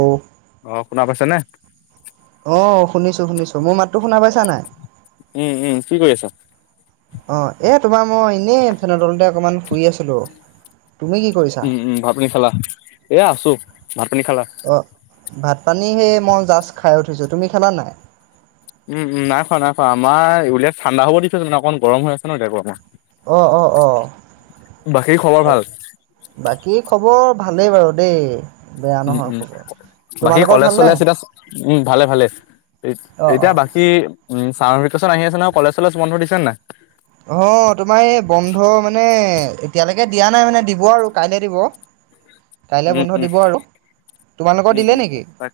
অ'। অ' শুনা পাইছা নে? অ' শুনিছো শুনিছো। মোৰ মাতটো শুনা পাইছা নাই? উম উম। কি কৰি আছা? অ' এ তোমাৰ মই, এনেই ফেনৰ তলতে অকমান শুই আছিলো। তুমি কি কৰিছা? উম উম। ভাতপানী খালা? এয়া আছো। ভাতপানী খালা? ভাত-পানী, সেই মই জাষ্ট খাই উঠিছোঁ। তুমি খালানে? উম উম, নাই খোৱা, নাই খোৱা। আমাৰ উলিয়াই ঠাণ্ডা হ'ব দি থৈছে মানে। অকণ গৰম হৈ আছে ন এতিয়া। অ' অ' বাকী খবৰ অ'। ভাল? বাকী খবৰ? ভালেই বাৰু দেই! বেয়া উম নহয় উম। খবৰ। বাকী তোমালোকৰ ভালনে? কলেজ-চলেজ এতিয়া, উম ভালে ভালে। অ' এতিয়া অ' বাকী, উম চামাৰ ভেকেচন আহি আছে নহয়! কলেজ-চলেজ বন্ধ দিছেনে নাই? অ' তোমাৰ এই বন্ধ মানে এতিয়ালৈকে তাকে দিয়া নাই মানে! দিব আৰু কাইলে দিব। কাইলৈ উম বন্ধ উম দিব আৰু। তোমালোকৰ উম দিলে উম, নেকি? হয়।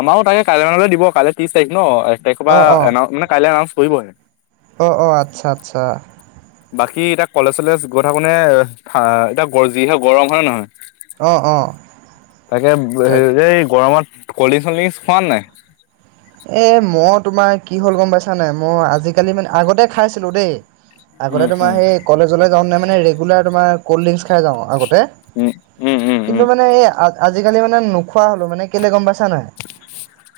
আমাৰো তাকে কাইলৈ মানে দিব। কাইলৈ ত্ৰিশ তাৰিখ ন? তাৰিখৰ পৰা অ' অ' এনাউ, মানে কাইলে এনাউন্স কৰিবহে! অ' অ' আচ্ছা আচ্ছা বাকী এতিয়া কলেজ-চলেজ গৈ থাকোনে! এ এতিয়া যিহে গৰম হয় নে নহয়? অ' অ' তাকে তাক এই গৰমত। কলড্ৰিংকচ-‌চলড্ৰিংকচ খোৱা নাই? এই মই তোমাৰ কি হ'ল গম পাইছা নাই! মই আজিকালি মানে আগতে খাইছিলোঁ দেই। আগতে উম, তোমাৰ উম। সেই কলেজলে যাওতে মানে, ৰেগুলাৰ তোমাৰ কলড্ৰি আগতে। উম, উম, উম, কিন্তু উম। মানে এই আজিকালি মানে নোখোৱা হ'লো মানে। কেলে গম পাই চা নাই?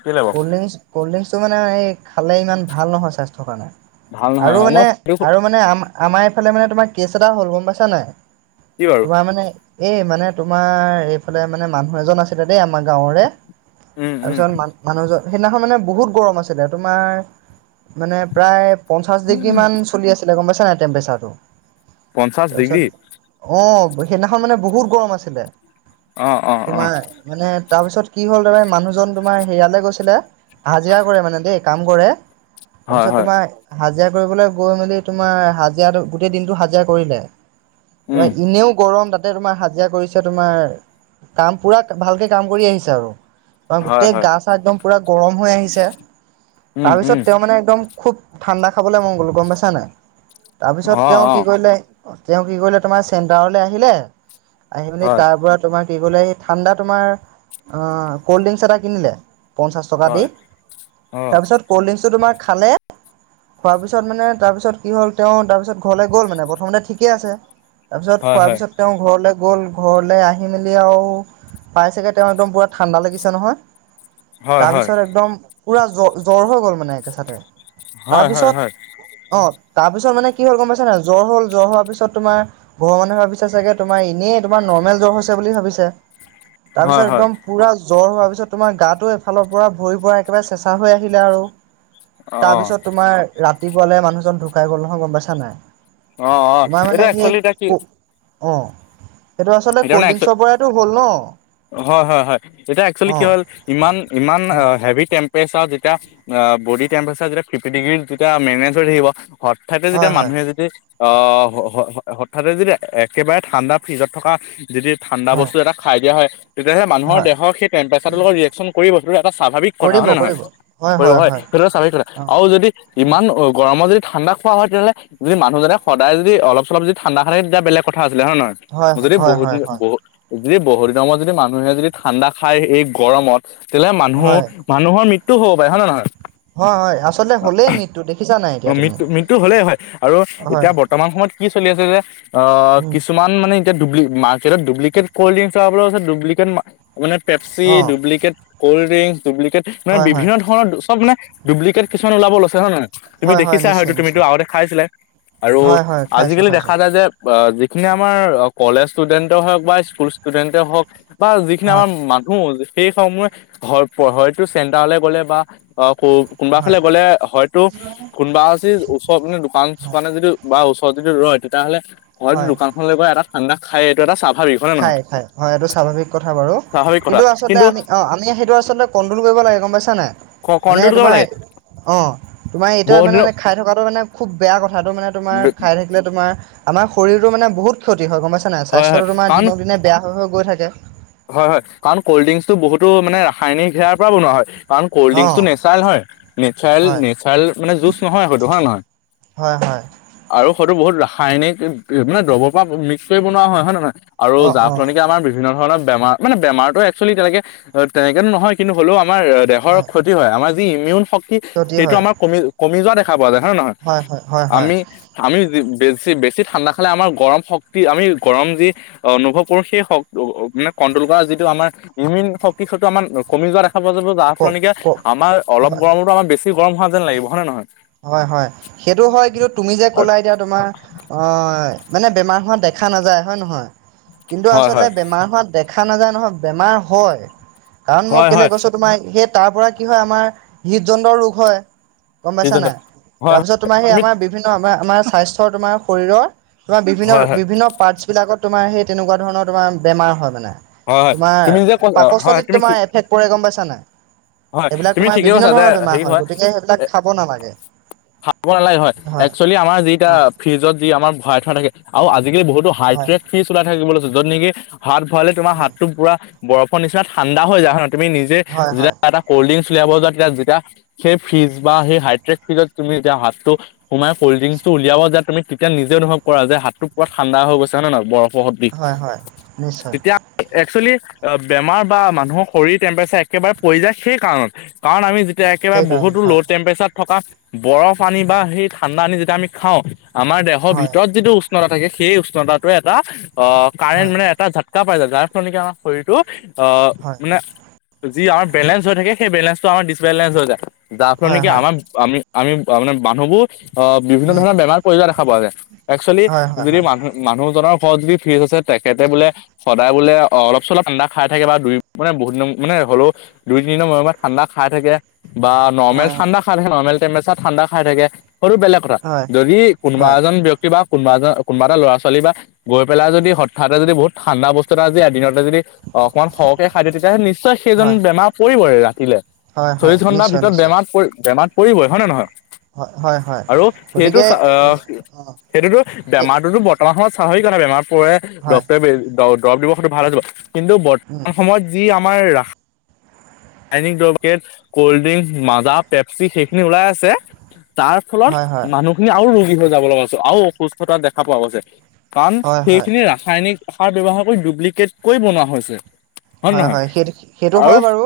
কেলে বাও? ক'ল্ডড্ৰিংকচ-ক'ল্ডড্ৰিংকচটো মানে এই খালে ইমান ভাল নহয় স্বাস্থ্যৰ কাৰণে। ভাল নহয় আৰু হয়, মানে, মই আৰু মানে আমাৰ আমাৰ এইফালে মানে তোমাৰ কেছ এটা হ'ল গম পাইছা নাই? কি বাৰু তোমাৰ মানে এই মানে তোমাৰ এইফালে মানে মানুহ এজন আছিলে দেই আমাৰ গাঁৱৰে। উম, তাৰপিছত মান-মানুহজন সেইদিনাখন মানে বহুত গৰম আছিলে। তোমাৰ মানে প্ৰায় পঞ্চাশ ডিগ্ৰী উম। মান চলি আছিলে। গম পাইছা নাই টেম্পৰেচাৰটো? পঞ্চাশ ডিগ্ৰী। তাৰপিছত, অ' সেইদিনাখন মানে বহুত গৰম আছিলে। অ', অ', অ'। তোমাৰ মানে, তাৰপিছত কি হ'ল তাৰে মানুহজন তোমাৰ হেৰিয়ালে গৈছিলে। হাজিৰা কৰে মানে দেই। কাম কৰে, হয়, তাৰপিছত হয়, তোমাৰ হাজিৰা কৰিবলৈ গৈ মেলি তোমাৰ, হাজিৰা গোটেই দিনটো হাজিৰা কৰিলে। উম, এনেও গৰম তাতে তে তোমাৰ হাজিৰা কৰিছে তোমাৰ, কাম পুৰা ভালকে কাম কৰি আহিছে আৰু। হয়, গোটেই হয়, গা-চা একদম পুৰা গৰম হৈ আহিছে। উম, তাৰপিছত উম, তেওঁ মানে একদম খুব ঠাণ্ডা খাবলৈ মন গ'ল গম পাইছা নাই? তাৰপিছত অ', তেওঁ কি অ', কৰিলে, অঁ তেওঁ কি কৰিলে তোমাৰ চেণ্টাৰলে আহিলে আহি পিনি হয়। তাৰ পৰা তোমাৰ ঠান্দা তোমাৰ কল্ডদ্ৰিংক এটা কিনিলে চকা দি হয়। অ', তাৰপিছত ক'ল্ড ড্ৰিংকছটো তোমাৰ খালে খোৱাৰ পিছত মানে তাৰপিছত কি হ'ল তেওঁ তাৰপিছত ঘৰলৈ গ'ল মানে প্ৰথমতে ঠিকে আছে তাৰপিছত হয়, খোৱাৰ হয়, পিছত তেওঁ ঘৰলৈ গ'ল ঘৰলে আহি মেলি আৰু পাই চাগে তেওঁ একদম পুৰা ঠাণ্ডা লাগিছে নহয় হয়, হয়, তাৰপিছত একদম পুৰা জ্ব জ্বৰ হৈ গ'ল মানে একেচাতে হয়, হয়, হয়, তাৰপিছত অঁ তাৰ পিছত মানে কি হল গম পাইছ ন জ্বৰ হল জ্বৰ হোৱাৰ পিছ তোাৰ ঘৰৰ মানুহে ভাবিছ চাগে তোমাৰ এনেইোমাৰ নেল জ্বৰ হৈছে বুলি ভাবিছে হয়, তাৰপিছত হয়, একদম পুৰা জ্বৰ হোৱাৰ পিছত তোমাৰ গাটো ফালৰ পৰা ভৰি পৰাৰা একেবাৰে চেচা হৈ আহিলে আৰু অ'। তাৰপিছত তোমাৰ ৰা ৰাতিপুৱালে মানুহজন ঢুকাই গ'ল নহয় গম পাইছ নাই অঁ অঁ তোমাৰ মানে এইটো সেই একচোৱেলি এটা কি অ' সেইটো আচলতে এতিয়া কল্ড মানে এক্সু ড্ৰিংকছৰ পৰাইতো হ'ল ন হয় হয় হয় এতিয়া এক্সুৱেলি অ কি হ'ল ইমান ইমান অ হেভিকে টেমপেচাৰ যেতিয়া অ বড়ি টেমপেচাৰ যেতিয়া ফিপটি ডিগ্ৰী যেতিয়া মেনেজ হৈ থাকিব হঠাতে যেতিয়া হয় হয় মানুহে যদি অ হঠাতে যদি একেবাৰে ঠাণ্ডা ফ্ৰিজত থকা যদি ঠাণ্ডা হয় বস্তু এটা খাই দিয়া হয় তেতিয়াহে মানুহৰ হয় দেহৰ সেই টেমপেচাৰটো লগত ৰিয়েকচন কৰিব সেইটো এটা স্বাভাৱিক কথা হয় নে নহয় কৰিব হয় সেইটো স্বাভাৱিক কথা অ আৰু যদি ইমান গৰমত যদি ঠাণ্ডা খোৱা হয় তেতিয়াহ'লে যদি মানুহজনে সদায় যদি অলপ চলপ যদি ঠাণ্ডা খাই থাকে তেতিয়া বেলেগ কথা আছিলে হয় নহয় হয় হয় হয় বহুদিন হয় বহু যদি বহুত দিনৰত যদি মানুহে যদি ঠাণ্ডা খায় এই গৰমত তেতিয়াহলে মানুহ হয় মানুহৰ মৃত্যু হ'ব পাৰে হয় নহয় হয় হয় আচলতে হলেই মৃত্যু দেখিছা নাই অ এতিয়া তুমি মৃত্যু মৃত্যু হ'লেই হয় আৰু হয় এতিয়া বৰ্তমান সময়ত কি চলি আছে যে অ উম কিছুমান মানে ডব্লি মাৰ্কেটত ডব্লিকেট কলডিংছ আহাৰ ফলত ডব্লিকেট মানে পেপচি অ ডব্লিকেট কলডিংচ্ ডব্লিকেট মানে হয় হয় বিভিন্ন ধৰণৰ চব মানে ডব্লিকেট কিছুমান ওলাব লৈছে হয় নে নহয়। তুমি হয় হয় দেখিছা নিশ্চয় হয়তো তুমিতো নিশ্চয় আগতে খাইছিলে আৰু হয় হয় খাইছো আজিকালি খাইছো দেখা যায় যে যি খিনি আমাৰ কলেজ ষ্টুডেণ্টে হওক বা স্কুল ষ্টুডেন্টে হওক বা যিখিনি হয় আমাৰ মানুহ সেই সমূহে হয়তো চেটাৰলে গ'লে বা অ কোনোবা হয় ফালে গ'লে হয়তো কোনবা যি ওচৰ দোকান হয় চোকানে যদি বা ওচৰত যদি ৰয় তেতিয়াহ'লে হয়টো হয় দোকানখনলৈ গৈ এটা ঠাণ্ডা খাই এইটো এটা স্বা খাই খাই হয় এইটো স্বাভাৱিক কথা বাৰু স্বাভাৱিক কথা কিন্তু আচলতে আমি অ আমি সেইটো আচলতে কন্ট্ৰল কৰিব লা গম পাইছা নাই মানে কণ্ট্ৰল কৰিব তোমাৰ লাগে অ তোমাৰ এইটো বহুত দিনৰ মানে খাই থকাটো মানে খুব বেয়া কথাটো মানে তোমাৰ খাই থাকিলে তোমাৰ আমাৰ শৰীৰতো মানে বহুত ক্ষতি হয় গম পাইছ নে হয় হয় স্বাস্থ্যটো তোমাৰ কাৰণ দিনক দিনে বেয়া হৈ গৈ থাকে হয় হয় কাৰণ কলড্ৰিংচটো বহুতো মানে ৰাসায়নিক সেৱাৰ পৰা বনোৱা হয় কাৰণ অ কলড্ৰিংকটো নেচাৰেল হয় নেচাৰেল হয় নেচাৰেল মানে জুচ নহয় হয়টো হয় নে নহয় হয় হয় আৰু হয়টো বহুত ৰা ৰাসায়নিক মানে দবৰ পৰা মিক্স কৰি বনোৱা হয় নে নহয় আৰু অ যাৰ অ ফলত নেকি আমাৰ বিভিন্ন ধৰণৰ বেমাৰ মানে বেমাৰতটো এক্সুৱেলি তেনেকে তেনেকেতো নহয় কিন্তু হ'লেও আমাৰ দেহৰ ক্ষতি হয় আমাৰ যি ইমিউন শক্তি ক্ষতি সেইটো হয় আমাৰ কমি কমি যোৱা দেখা পোৱা যায় যি হয়ে নহয় হয় হয় হয় হয় আমি আমি বেছি বেছি ঠাণ্ডা খালে আমাৰ গৰম শক্তি আমি গৰম যি অনুভৱ কৰোঁ সেই শ মানে কণ্ট্ৰল কৰা যিটো আমাৰ ইমিউন শক্তি হয়টো আমাৰ কমি যোৱা দে যাব যাৰ ক ফলত নেকি ক আমাৰ অলপ হয় গৰমত আমাৰ বেছি গৰম হোৱা যেন লাগিব হয় নে নহয় হয় হয় সেইটো হয় কিন্তু তুমি যে আৰু ক'লা এতিয়া তোমাৰ অ মানে বেমাৰ হোৱা দেখা নাযায় হয় নহয় কিন্তু হয় আচলতে হয় বেমাৰ হোৱা দে দেখা নাযায় নহয় বেমাৰ হয় কাৰণ মই হয় কেলে হয় কৈছো তোমাৰ তাৰ পৰা কি হয় আমাৰ হৃদযন্ত্ৰ ৰোগ হয় বুজিছা হৃদযন্ত্ৰ, নাই হয় তাৰপিছত হয় তোমাৰ সেই তুমি আমাৰ বিভিন্ন আমাৰ আমাৰ স্বাস্থ্যৰ তোমাৰ শৰীৰৰ তোমাৰ বিভিন্ন হয় হয় বিভিন্ন পাৰ্টছ বিলাকত তোমাৰ সেই তেনেকোৱা ধৰণৰ তোমাৰ বেমাৰ হয় মানে হয় হয় তোমাৰ তুমি যে ক হয় পাকস্থলিত তুমি তোমাৰ ঠিক এফেক্ট কৰে গম পাইছা নাই হয় সেইবিলাক তুমি তোমাৰ ঠিকেই বিভিন্ন কৈছা যে ধৰণৰ বেমাৰ হেৰি হয় গতিকে সেইবিলাক খাব নালাগে খাব নালাগে হয় এক্সুৱেলি আমাৰ যিটো অ ফ্ৰিজত যি আমাৰ ভৰাই থোৱা থাকে আৰু আজি আজিকালি বহুতো হয় হাইড্ৰেট ফ্ৰীজ ওলাই থাকিব যত নেকি হাত ভৰালে তোমাৰ উম হাতটো পুৰা বৰফৰ নিচিনা ঠাণ্ডা হৈ যায় হয় নাই তুমি নিজেই হয় যেতিয়া হয় এটা কলডিংছ উলিয়াব যোৱা যেতিয়া সেই ফ্ৰিজ বা সেই হাইড্ৰেট ফ্ৰীজত তুমি হাতটো সোমাই কলড্ৰিংচটো উলিয়াব যোৱা তুমি তেতিয়া নিজে অনুভৱ কৰা যে হাতটো পোৱা ঠাণ্ডা হৈ গৈছে হয় নে নহয় বৰফ বহুত বিষ হয় হয় নিশ্চয় তেতিয়া একচুৱেলি বেমাৰ বা মানুহৰ শৰীৰ টেম্পাৰেচাৰ একেবাৰে পৰি যায় সেই কাৰণে কাৰণ আমি তেতিয়া একেবাৰে সেইকাৰণত বহুতো হয় ল' টেম্পৰেচাৰত থকা বৰফ আনি বা সেই ঠাণ্ডা আনি যেতিয়া আমি খাওঁ আমাৰ দেহৰ হয় ভিতৰত যিটো উষ্ণতা থাকে সেই উষ্ণতাৱে এটা অ কাৰেণ্ট হয় মানে এটা ঝাটকা পাই যায় যাৰ ফলতকি আমাৰ শৰীৰটো অহ হয় মানে যি আমাৰ বেলেঞ্চ হৈ থাকে সেই বেলেঞ্চটো আমাৰ ডিচবেলেঞ্চ হৈ যায় যাৰ ফলত হয় নেকি হয় আমাৰ আমি আমি মানে মানুহবোৰ আহ বিভিন্ন উম ধৰণৰ বেমাৰ পৰি যোৱা দেখা পোৱা যায় একচুৱেলি হয় হয় যদি হয় মানুহ মানুহজনৰ ঘৰত যদি ফ্ৰীজ আছে তেখেতে বোলে সদায় বোলে অলপ চলপ ঠাণ্ডা খাই থাকে বা দুই মান বহুত দিন মানে হলেও দুই তিনদিনৰ মূৰে মূৰে ঠাণ্ডা খাই থাকে বা নৰ্মেল হয় হয় ঠাণ্ডা খাই থাকে নৰ্মেল টেম্পাৰচাৰ ঠাণ্ডা খাই থাকে সৰু বেলেগ কথা হয় যদি কোনোবা হয় এজন ব্যক্তি বা কোনোবা এজন কোনোব এটা ল'ৰা ছোৱালী বা গৈ পেলাই যদি হঠাতে যদি বহুত ঠাণ্ডা বস্তু এটা আজি এ দিনত যদি অকনমান সৰহকে খাই দিয়ে তেতিয়াহ'লে নিশ্চয় সেইজন হয় বেমাৰ পৰিবই ৰাতিলে হয় হয়, চল্লিশ ঘণ্টাৰ নিশ্চয় ভিতৰত নিশ্চয় বেমাৰ পৰি বেমাৰ পৰিবই হয় নে নে নহয় হয় হয় হয় আৰু সেইটো গতিকে চ অহ অ সেইটোতো সেই বেমাৰটোতো বৰ্তমান সময়ত বেমাৰ পৰে হয় ডক্তৰে বে দৰৱ দিব ভাল হৈ যাব কিন্তু উম বৰ্তমান সময়ত যি আমাৰ ৰাস কল্ড ড্ৰিংক মাজা পেপচি সেইখিনি ওলাই আছে তাৰ ফলত হয় হয় মানুহখিনি আৰু ৰোগী হৈ যাব লগাছে আৰু অসুস্থতা দেখা পোৱা গৈছে কাৰণ হয় হয় সেইখিনি ৰাসায়নিক সাৰ ব্যৱহাৰ কৰি ডুপ্লিকেটকৈ বনোৱা হৈছে হয় নহয় সেইটো সেইটো আৰু হয় বাৰু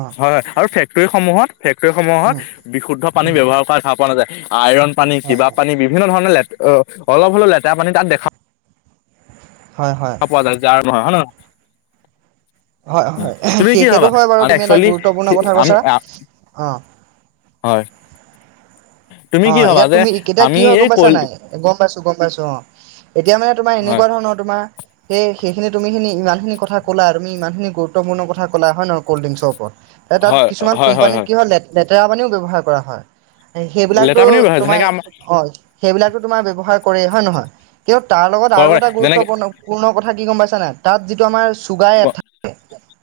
অ হয় হয় আৰু ফেক্টৰীসমূহত ফেক্টৰীসমূহত উম বিশুদ্ধ পানী উম ব্যৱহাৰ কৰা দেখা পোৱা নাযায় আইৰন পানী হয় কিবা হয় পানী বিভিন্ন ধৰণৰ লে অলপ হলেও লেতেৰা পানী তাত দেখা হয় হয় অ পোৱা যায় আৰু হয় নে নহয় হয় হয় উ তুমি সেই কি সেইটো ভাবা হয় বাৰু আমি তুমি এটা একচলি গুৰুত্বপূৰ্ণ কথা আমি কৈছা অ', হয় তুমি অ কি ভাবা এতিয়া যে তুমি কেতিয়া কি আমি হয় এই গম পাইছা কল নাই গম গম পাইছো গম পাইছো অ এতিয়া মানে তোমাৰ হয় এনেকোৱা ধৰণৰ তোমাৰ সেই সেইখিনি তুমি খিনি যিমানখিনি কথা কলা তুমি ইমানখিনি গুৰুত্বপূৰ্ণ কথা কলা হয় নহয় কল্ড্ৰিংছৰ ওপৰত তাত কিছুমান কোম্পানীত কি হয় লেতেৰা পানীও ব্যৱহাৰ কৰা হয় সেইবিলাকতো লেতেৰা পানী ব্যৱহাৰ তোমাৰ যেনেকে আমাৰ অ সেইবিলাকতো তোমাৰ ব্যৱহাৰ কৰে হয় নহয় কিয় তাৰ লগত আৰু এটা যেনেকে গুৰুত্বপূৰ্ণ পূৰ্ণ কথা কি গম পাইছা নাই তাত যিটো আমাৰ চুগাৰ থাকে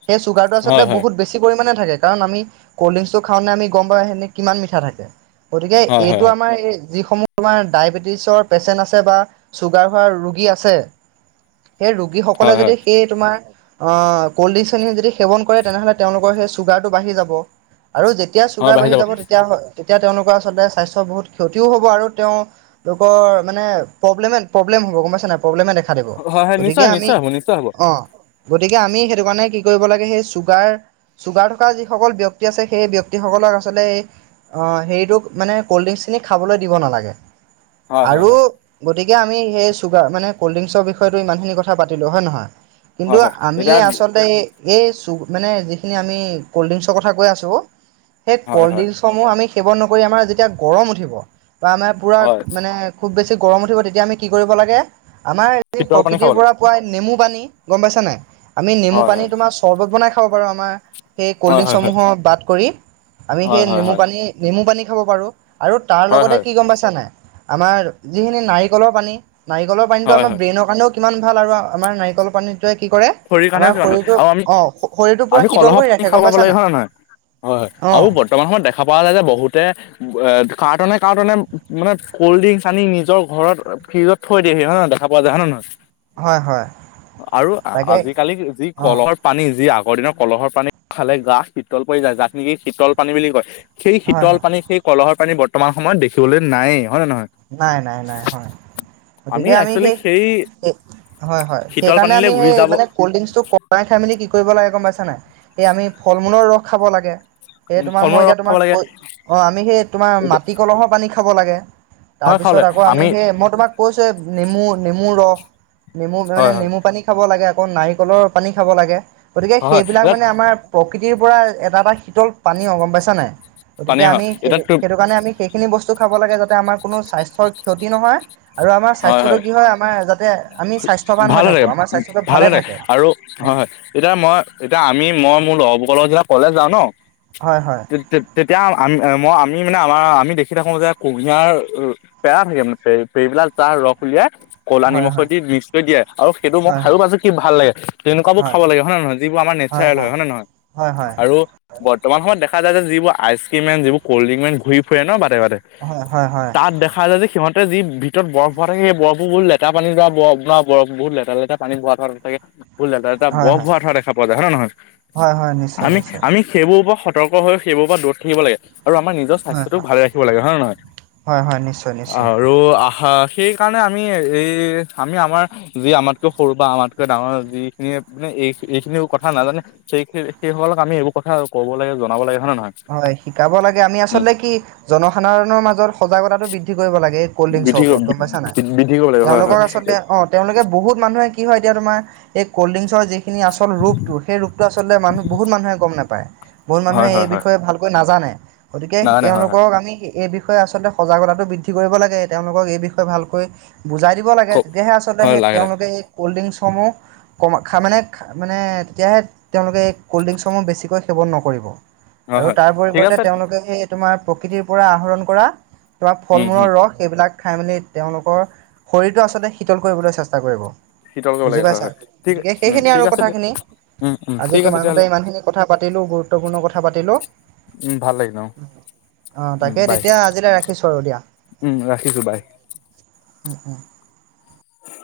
হেই চুগাৰ টো আচলতে হয় হয় বহুত বেছি পৰিমাণে থাকে কাৰণ আমি কল্ড ড্ৰিংছৰ খাও নে আমি গম পাও এনে কিমান মিঠা থাকে গতিকে হয় হয় এইটো হয় আমাৰ এই যিসমূহ আমাৰ ডায়েবেটিছৰ পেচেণ্ট আছে বা ছুগাৰ হোৱা ৰোগী আছে সেই ৰোগী সকলে হয় যদি হয় সেই তোমাৰ অ কল্ড ড্ৰিংকচ যদি সেৱন কৰে তেনেহ'লে তেওঁলোকৰ সেই চুগাৰটো বাঢ়ি যাব আৰু যেতিয়া চুগাৰ বাঢ়ি যাব তেতিয়া হয় তেতিয়া তেওঁলোক আলতে স্বাস্থ্যৰ বহুত ক্ষতিও হ'ব আৰু তেওঁলোকৰ মানে প্ৰব্লেমে প্ৰব্লেম হব। প্ৰব্লেময়ে দেখা দিব হয় হয় গতিকে নিশ্চয় আমি নিশ্চয় হ'ব নিশ্চয় হ'ব অ গতিকে আমি সেইটো কাৰণে কি কৰিব লাগে, সেই চুগাৰ চুগাৰ থকা যিসকল ব্যক্তি আছে সেই ব্যক্তিসকল আচলতে সেই আ হেৰিটোক মানে কল্ড ড্ৰিংকচ খিনি খাবলে দিব নালাগে। হয় হয় আৰু হয় এতিয়া আমি সেই চুগাৰানে কল্ড্ৰিংককৰৰ বিষয়টো ইমানখিনি কথা পালো হয় নহয়? কিন্তু হয় হয় আমি এতিয়া আচলতে এই চু মানে যিখিনি আমি ক'ল্ড ড্ৰিংকছৰ কথা কৈ আছোঁ সেই হয় ক'ল্ড হয় ড্ৰিংকছসমূহ আমি সেৱল নকৰি আমাৰ যেতিয়া গৰম উঠিব বা আমাৰ পুৰা হয় মানে খুব বেছি গৰম উঠিব তেতিয়া আমি কি কৰিব লাগে আমাৰ এই শীতল পানী প্ৰকৃতিৰ খাব পৰা লাগে পোৱা নেমু পানী গম পাইছা নাই আমি নেমু হয় হয় পানী তোমাৰ চৰ্বত বনাই খাব পাৰো আমাৰ সেই ক'ল্ড হয় হয় ড্ৰিংকছসমূহৰ বাদ কৰি আমি হয় সেই হয় নেমু হয় পানী নেমু পানী খাব পাৰোঁ। আৰু তাৰ হয় হয় লগতে হয় কি গম পাইছা নাই? আমাৰ যিখিনি নাৰিকলৰ পানী নাৰিকলৰ পানীটো হয় আমাৰ হয় ব্ৰেইনৰ কাৰণেও কিমান ভাল আৰু আমাৰ নাৰিকলৰ পানীত কি কৰে শৰীৰ আমাৰ কাৰণেও কিমান হ'ল শৰীৰটো আৰু আমি অ শৰীৰটো পুৰা আমি শীতল কলহৰ কৰি পানী ৰাখে খাব গম পাব পাইছা লাগে নাই? হয় নে হয় হয় অ আৰু বৰ্তমান সময়ত দেখা পোৱা যায় যে বহুতে কাৰ্টনে কাৰ্টনে মানে কল্ড ড্ৰিংকচ আনি নিজৰ ঘৰত ফ্ৰিজত থৈ দিয়েহি হয় নহ খাবা যা হয় নহয়! হয় হয়। আৰু তাকে আজিকালি যি অ কলৰ পানী যি আগৰ দিনৰ কলহৰ পানী খালে গা হিতল পৰি যায় যাক নেকি হিতল পানী বুলি কয়। সেই হয় শীতল হয় পানী সেই কলহৰ পানী বতমান সময়ত দেখিবলৈ নায়েই। হয় নে নহয় নাই নাই নাই হয়। গতিকে আমি সেই হয় হয় শীতল সেইকাৰণে পানীলৈ আমি ঘূৰি সেই যাব মানে কল্ড ড্ৰিংকটো কমাই খাই মেলি কি কৰিব লাগে গম পাইছা নাই, এই আমি ফল মূলৰ ৰস খাব লাগে। সে তোমাক ফল মই মূল এতিয়া ৰস খাব তোমাক কৈ অ আমি সেই তোমাৰ লাগে মাটিকলহৰ পানী খাব লাগে। তাৰ হয় খাবলৈ পিছত আকৌ আমি সেই মই তোমাক কৈছো নেমু নেমু ৰস নেমু মানে হয় হয় নেমু পানী খাব লাগে আকৌ নাৰিকলৰ পানী খাব লাগে। গতিকে হয় হয় সেইবিলাক এটাত মানে আমাৰ প্ৰকৃতিৰ পৰা এটা এটা শীতল পানী গম পাইছা নাই? পানী গতিকে হয় আমি সেই এতিয়া তোৰ সেইটো কাৰণে আমি সেইখিনি বস্তু খাব লাগে যাতে আমাৰ কোনো স্বাস্থ্যৰ ক্ষতি নহয়। আৰু আমাৰ স্বাস্থ্যটো কি হয় আমাৰ যাতে আমি স্বাস্থ্যৱান ভাল হৈ থাকে থাকো আমাৰ স্বাস্থ্যটো ভাল ভালে হৈ থাকে। আৰু হয় হয় এতিয়া মই এতিয়া আমি মই মোৰ লগ কলেজ যাওঁ নহ, হয় হয় তে তেতিয়া আক আমি আমি মানে আমাৰ আমি দেখি থাকো যে কুঁহিয়াৰ পেৰা থাকে মানে পেৰবিলাক তাৰ ৰস উলিয়াই ক'লা হয় হয় নিমখ হয় দি মিক্স কৰি দিয়ে আৰু সেইটো মই হয় খায়ো পছো কি ভাল লাগে, তেনেকুৱাবোৰ হয় খাব লাগে হয় নহয় যিবোৰ আমাৰ নেচাৰেল হয় হয় নে নহয় হয় হয় আৰু বৰ্তমান সময়ত ত যিবোৰ আইচক্ৰীম মান যিবোৰ কল্ড্ৰং মান ঘৰি ফুৰে ন বা বাতে বাতে হয় হয় তাত দেখা যায় যে সিহঁতে যি ভিত ভিতত বৰফ হোৱা থাকে সেই বফ বুত লেৰা পানী য বফ বৰ বহুত লেৰা লেতেৰা পানী বোৱা ধাকে ব এটা হয় বৰ হয় বৰফ ঠোৱা দেখা পোৱা যায় হয় নহয়, হয় হয় নিশ্চয় আমি নিশ্চয় আমি সেইবোৰ ওপৰত সতৰ্ক হৈ সেইবোৰৰ পৰা দূৰত থাকিব লাগে। আৰু আমাৰ নিজৰ হয় স্বাস্থ্যটো হয় ভালে ৰাখিব লাগে হয় নে নহয়? হয় হয় নিশ্চয় নিশ্চয় আৰু সেইকাৰণে আমি এই আমি আমাৰ যি আমাতকৈ সৰু বা আমাতকৈ ডাঙৰ যিখিনি মানে এই এইখিনি কথা নাজানে সেই সেই সকলক আমি এইবোৰ কথা ক'ব লাগে জনাব লাগে। হয় নে নহয়? হয় শিকাব লাগে আমি উম আচলতে কি জনসাধাৰণৰ মাজত সজাগতাটো বৃদ্ধি কৰিব লাগে এই কল্ড ড্ৰিংকচৰ বৃদ্ধি উপৰত গম পাইছা নাই? বৃদ্ধি কৰিব লাগে হয় হয় তেওঁলোকক আচলতে অ তেওঁলোকে বহুত মানুহে কি হয় এতিয়া তোমাৰ এই কল্ড ড্ৰিংকচৰ যিখিনি আচল ৰূপটো সেই ৰূপটো আচলতে মানুহ বহুত মানুহে গম নাপায় বহুত মানুহে হয় এই হয় হয় বিষয়ে ভালকৈ নাজানে গতিকে নাজানে হয় হয় তেওঁলোকক আমি এই বিষয়ে বিষয়ে আচলতে সজাগতাটো বৃদ্ধি কৰিব লাগে, তেওঁলোকক এই বিষয়ে ভালকৈ বুজাই দিব লাগে ক তেতিয়াহে আচলতে হয় সেই লাগে লাগে তেওঁলোকে এই কল্ড ড্ৰিংকছ সমূহ কমা খামানে মানে তেতিয়াহে তেওঁলোকে এই কল্ড ড্ৰিংকছসমূহ বেছিকৈ সেৱন নকৰিব হয় আৰু হয় তাৰ ঠিক পৰিৱৰ্তে আছে তেওঁলোকে সেই তোমাৰ প্ৰকৃতিৰ পৰা আহৰণ কৰা তোমাৰ ফল উম হম মূলৰ ৰস সেইবিলাক খাই মেলি তেওঁলোকৰ শৰীৰটো আচলতে শীতল কৰিবলৈ চেষ্টা কৰিব শীতল কৰিব লাগে বুজি হয় পাইছা হয় ঠিক গতিকে উম সেইখিনি ঠিক আৰু আছে কথা খিনি উম উম আজি ঠিক আছে তোমাৰ তেতিয়াহ'লে সৈতে ইমান খিনি কথা পাতিলো গুৰুত্বপূৰ্ণ কথা পাতিলো উম ভাল লাগিল। অ অ উম তাকে বাই তেতিয়া আজিলৈ ৰাখিছো আৰু দিয়া উম ৰাখিছোঁ বাই উম উম